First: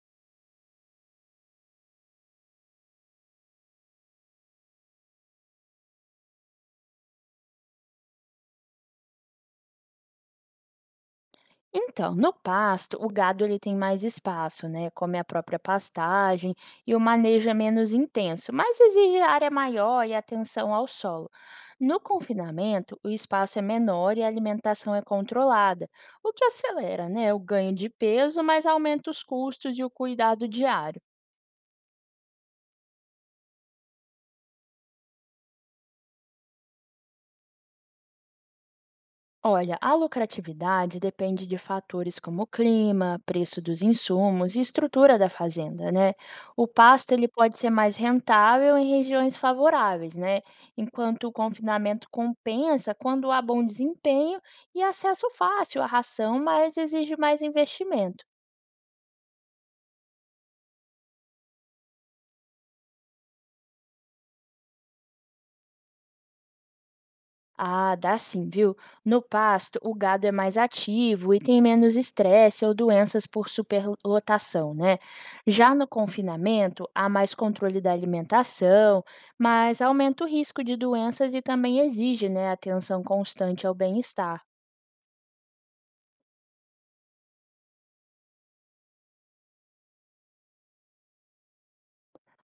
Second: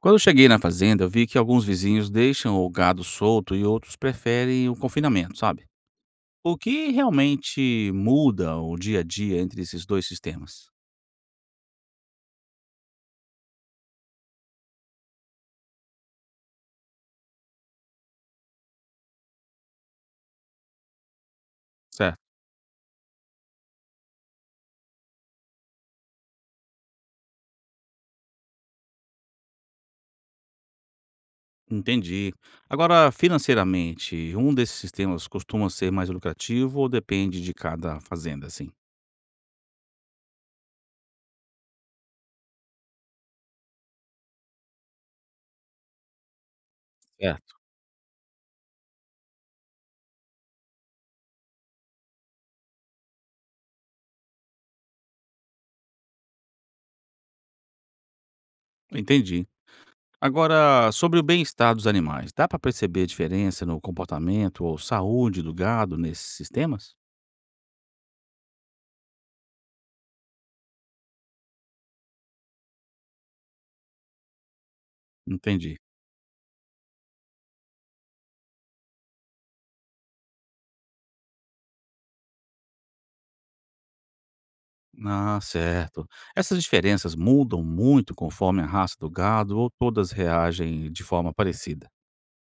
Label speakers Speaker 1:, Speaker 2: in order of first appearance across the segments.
Speaker 1: Quando eu cheguei na fazenda, eu vi que alguns vizinhos deixam o gado solto e outros preferem o confinamento, sabe? O que realmente muda o dia a dia entre esses dois sistemas?
Speaker 2: Então, no pasto, o gado ele tem mais espaço, né? Come a própria pastagem e o manejo é menos intenso, mas exige área maior e atenção ao solo. No
Speaker 1: Certo.
Speaker 2: confinamento, o espaço é menor e a alimentação é controlada, o que acelera, né, o ganho de peso, mas aumenta os custos e o cuidado diário.
Speaker 1: Entendi. Agora, financeiramente, um desses sistemas costuma ser mais lucrativo ou depende de cada fazenda, assim?
Speaker 2: Olha, a lucratividade depende de fatores como clima, preço dos insumos e estrutura da fazenda, né? O pasto ele
Speaker 1: Certo.
Speaker 2: pode ser mais rentável em regiões favoráveis, né? Enquanto o confinamento compensa quando há bom desempenho e acesso fácil à ração, mas exige mais investimento.
Speaker 1: Entendi. Agora, sobre o bem-estar dos animais, dá para perceber a diferença no comportamento ou saúde do gado nesses sistemas?
Speaker 2: Ah, dá sim, viu? No pasto, o gado é mais ativo e tem menos estresse ou doenças por superlotação, né? Já
Speaker 1: Entendi.
Speaker 2: no confinamento, há mais controle da alimentação, mas aumenta o risco de doenças e também exige, né, atenção constante ao bem-estar.
Speaker 1: Ah, certo. Essas diferenças mudam muito conforme a raça do gado ou todas reagem de forma parecida?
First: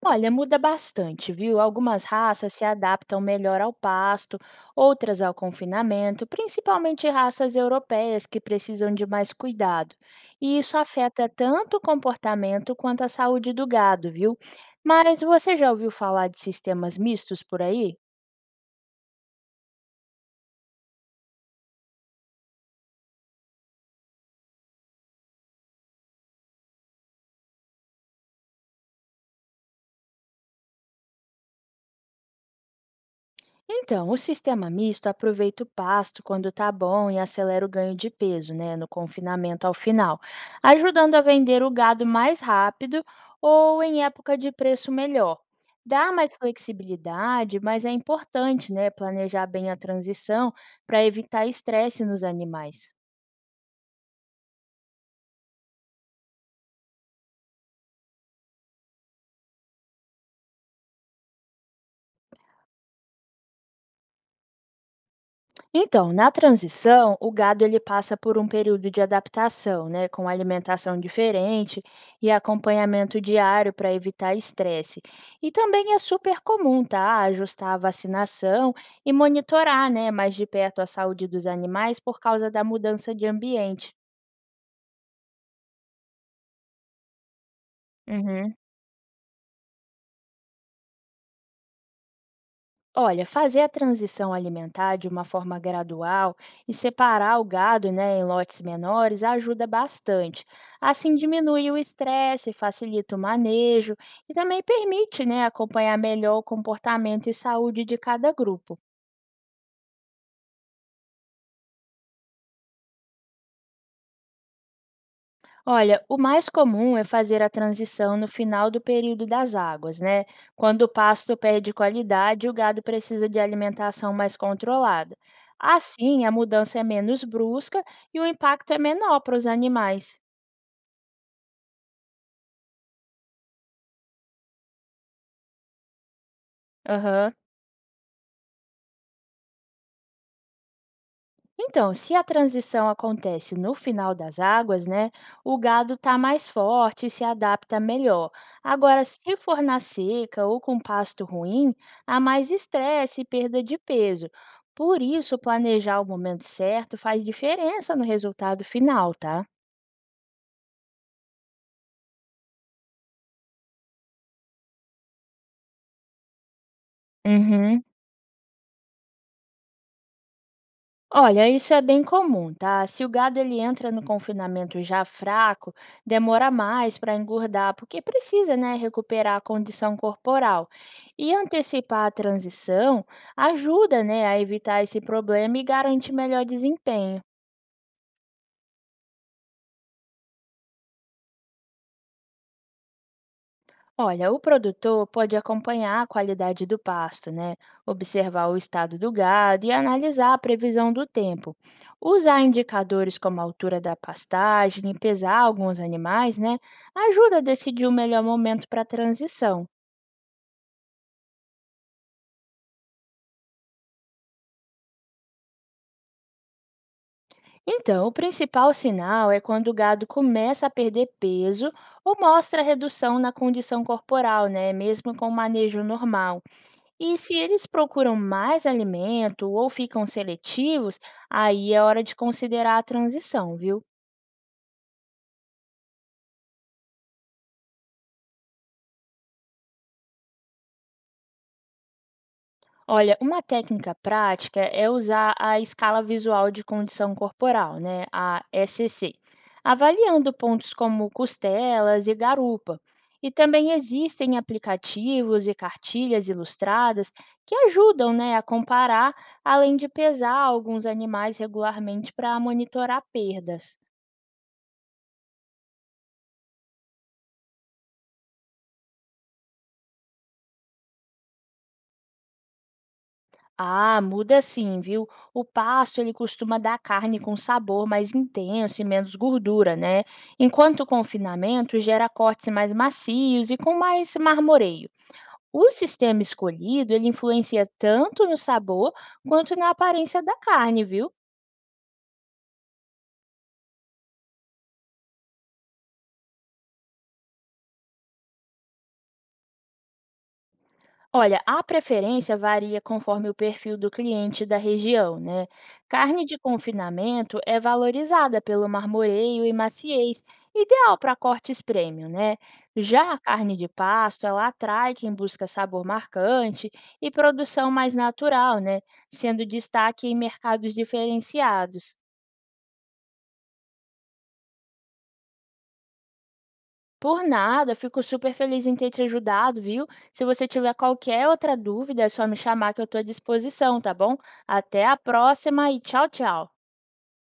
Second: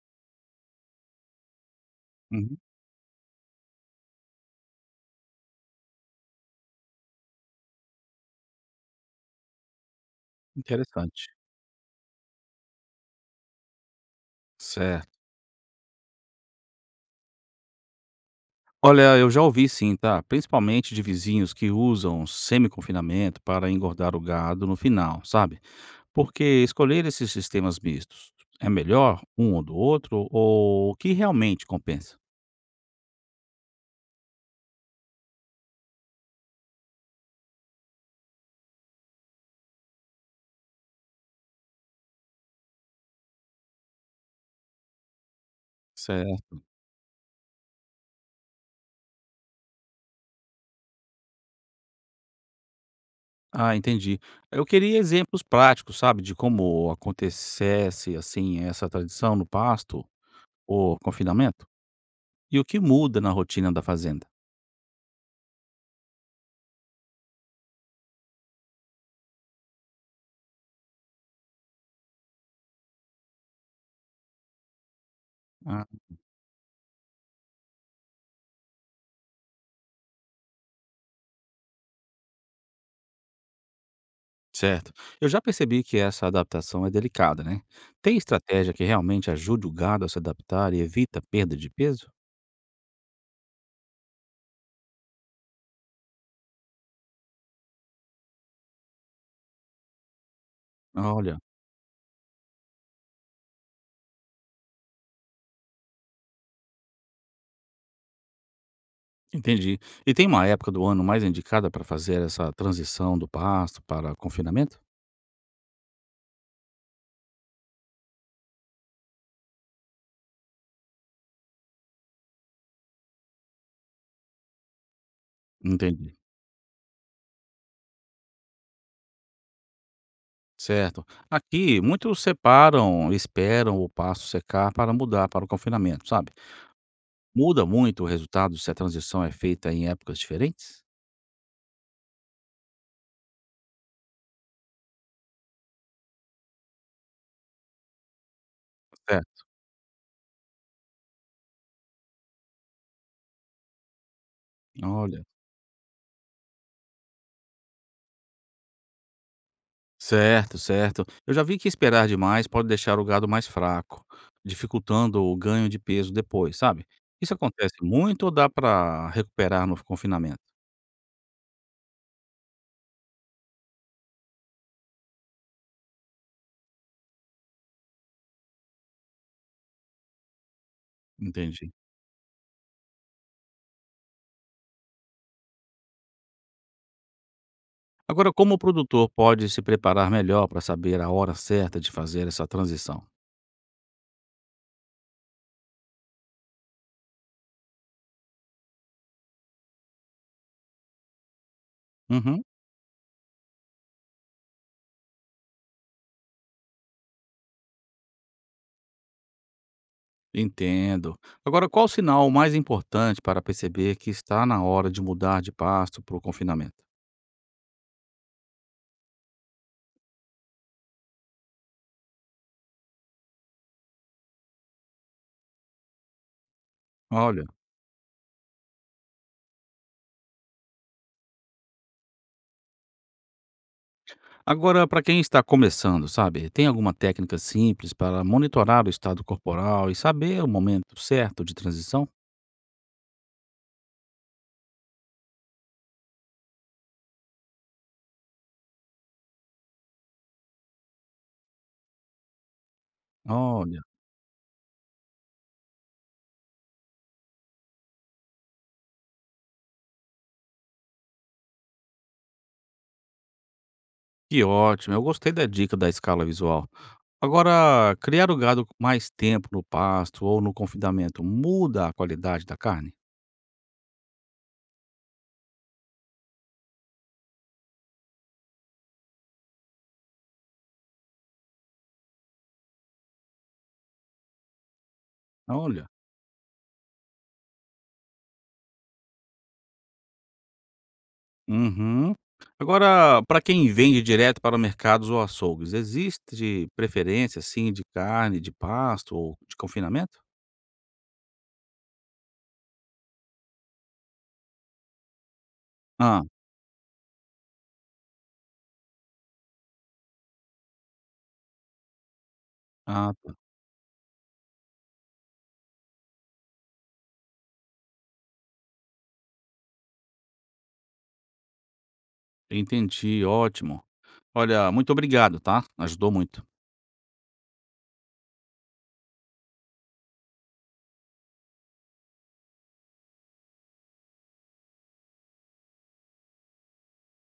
Speaker 2: Olha, muda bastante, viu? Algumas raças
Speaker 1: Uhum,
Speaker 2: se adaptam melhor ao pasto, outras ao confinamento, principalmente raças europeias que precisam de mais cuidado. E isso afeta
Speaker 1: interessante.
Speaker 2: tanto o comportamento quanto a saúde do gado, viu? Mas
Speaker 1: Certo.
Speaker 2: você já ouviu falar de sistemas mistos por aí?
Speaker 1: Olha, eu já ouvi sim, tá? Principalmente de vizinhos que usam semi-confinamento para engordar o gado no final, sabe? Porque escolher esses sistemas mistos é melhor um ou do outro ou o que realmente compensa?
Speaker 2: Então, o sistema misto aproveita o pasto quando está bom e acelera o ganho de peso, né, no confinamento ao final, ajudando a vender o gado mais rápido ou em época de preço melhor. Dá mais
Speaker 1: Certo.
Speaker 2: flexibilidade, mas é importante, né, planejar bem a transição para evitar estresse nos animais.
Speaker 1: Ah, entendi. Eu queria exemplos práticos, sabe, de como acontecesse assim essa tradição no pasto. O confinamento? E o que muda na rotina da fazenda?
Speaker 2: Então, na transição, o gado ele passa por um período de adaptação, né, com alimentação diferente e acompanhamento diário para evitar estresse. E
Speaker 1: Ah,
Speaker 2: também é super comum, tá, ajustar a vacinação e monitorar, né, mais de perto a saúde dos animais por causa da mudança de ambiente.
Speaker 1: certo. Eu já percebi que essa adaptação é delicada, né? Tem
Speaker 2: Uhum.
Speaker 1: estratégia que realmente ajude o gado a se adaptar e evita a perda de peso?
Speaker 2: Olha, fazer a transição alimentar de uma forma gradual e separar o gado, né, em lotes menores ajuda bastante. Assim
Speaker 1: Olha,
Speaker 2: diminui o estresse, facilita o manejo e também permite, né, acompanhar melhor o comportamento e saúde de cada grupo.
Speaker 1: entendi. E tem uma época do ano mais indicada para fazer essa transição do pasto para confinamento?
Speaker 2: Olha, o mais comum é fazer a transição no final do período das águas, né? Quando o pasto perde qualidade, o gado precisa de alimentação mais controlada.
Speaker 1: Entendi.
Speaker 2: Assim, a mudança é menos brusca e o impacto é menor para os animais.
Speaker 1: Certo. Aqui, muitos separam, esperam o pasto secar para mudar para o confinamento, sabe?
Speaker 2: Aham.
Speaker 1: Muda muito o resultado se a transição é feita em épocas diferentes?
Speaker 2: Então, se a transição acontece no final das águas, né, o gado está mais forte e se adapta melhor. Agora, se
Speaker 1: Certo.
Speaker 2: for na seca ou com pasto ruim, há mais estresse e perda de peso. Por
Speaker 1: Olha.
Speaker 2: isso, planejar o momento certo faz diferença no resultado final, tá?
Speaker 1: Certo, certo. Eu já vi que esperar demais pode deixar o gado mais fraco, dificultando o ganho de peso depois, sabe? Isso acontece
Speaker 2: Uhum.
Speaker 1: muito ou dá para recuperar no confinamento?
Speaker 2: Olha, isso é bem comum, tá? Se o gado ele entra no confinamento já fraco, demora mais para engordar, porque precisa, né, recuperar a condição corporal. E
Speaker 1: Entendi.
Speaker 2: antecipar a transição ajuda, né, a evitar esse problema e garante melhor desempenho.
Speaker 1: Agora, como o produtor pode se preparar melhor para saber a hora certa de fazer essa transição?
Speaker 2: Olha, o produtor pode acompanhar a qualidade do pasto, né? Observar o estado do gado e analisar a previsão do tempo. Usar
Speaker 1: Uhum,
Speaker 2: indicadores como a altura da pastagem e pesar alguns animais, né? Ajuda a decidir o melhor momento para a transição.
Speaker 1: entendo. Agora, qual o sinal mais importante para perceber que está na hora de mudar de pasto para o confinamento?
Speaker 2: Então, o principal sinal é quando o gado começa a perder peso ou mostra redução na condição corporal, né? Mesmo com o manejo normal. E se
Speaker 1: Olha.
Speaker 2: eles procuram mais alimento ou ficam seletivos, aí é hora de considerar a transição, viu?
Speaker 1: Agora, para quem está começando, sabe, tem alguma técnica simples para monitorar o estado corporal e saber o momento certo de transição?
Speaker 2: Olha, uma técnica prática é usar a escala visual de condição corporal, né, a SCC, avaliando pontos como costelas e garupa. E também
Speaker 1: Olha,
Speaker 2: existem aplicativos e cartilhas ilustradas que ajudam, né, a comparar, além de pesar alguns animais regularmente para monitorar perdas.
Speaker 1: que ótimo! Eu gostei da dica da escala visual. Agora, criar o gado com mais tempo no pasto ou no confinamento muda a qualidade da carne?
Speaker 2: Ah, muda sim, viu? O pasto ele costuma dar carne com sabor mais intenso e menos gordura, né? Enquanto o confinamento gera cortes mais macios e com mais marmoreio. O
Speaker 1: Olha.
Speaker 2: sistema escolhido ele influencia tanto no sabor quanto na aparência da carne, viu?
Speaker 1: Uhum. Agora, para quem vende direto para mercados ou açougues, existe preferência, assim, de carne, de pasto ou de confinamento?
Speaker 2: Olha, a preferência varia conforme o perfil do cliente e da região, né?
Speaker 1: Ah,
Speaker 2: Carne de confinamento é valorizada pelo marmoreio e maciez, ideal para cortes premium, né? Já
Speaker 1: ah,
Speaker 2: a carne de pasto, ela atrai quem busca sabor marcante e produção mais natural, né? Sendo destaque em mercados diferenciados.
Speaker 1: entendi, ótimo. Olha, muito obrigado, tá? Ajudou muito.
Speaker 2: Por nada, fico super feliz em ter te ajudado, viu? Se você tiver qualquer outra dúvida, é só me chamar que eu estou à disposição, tá bom? Até a próxima e tchau, tchau.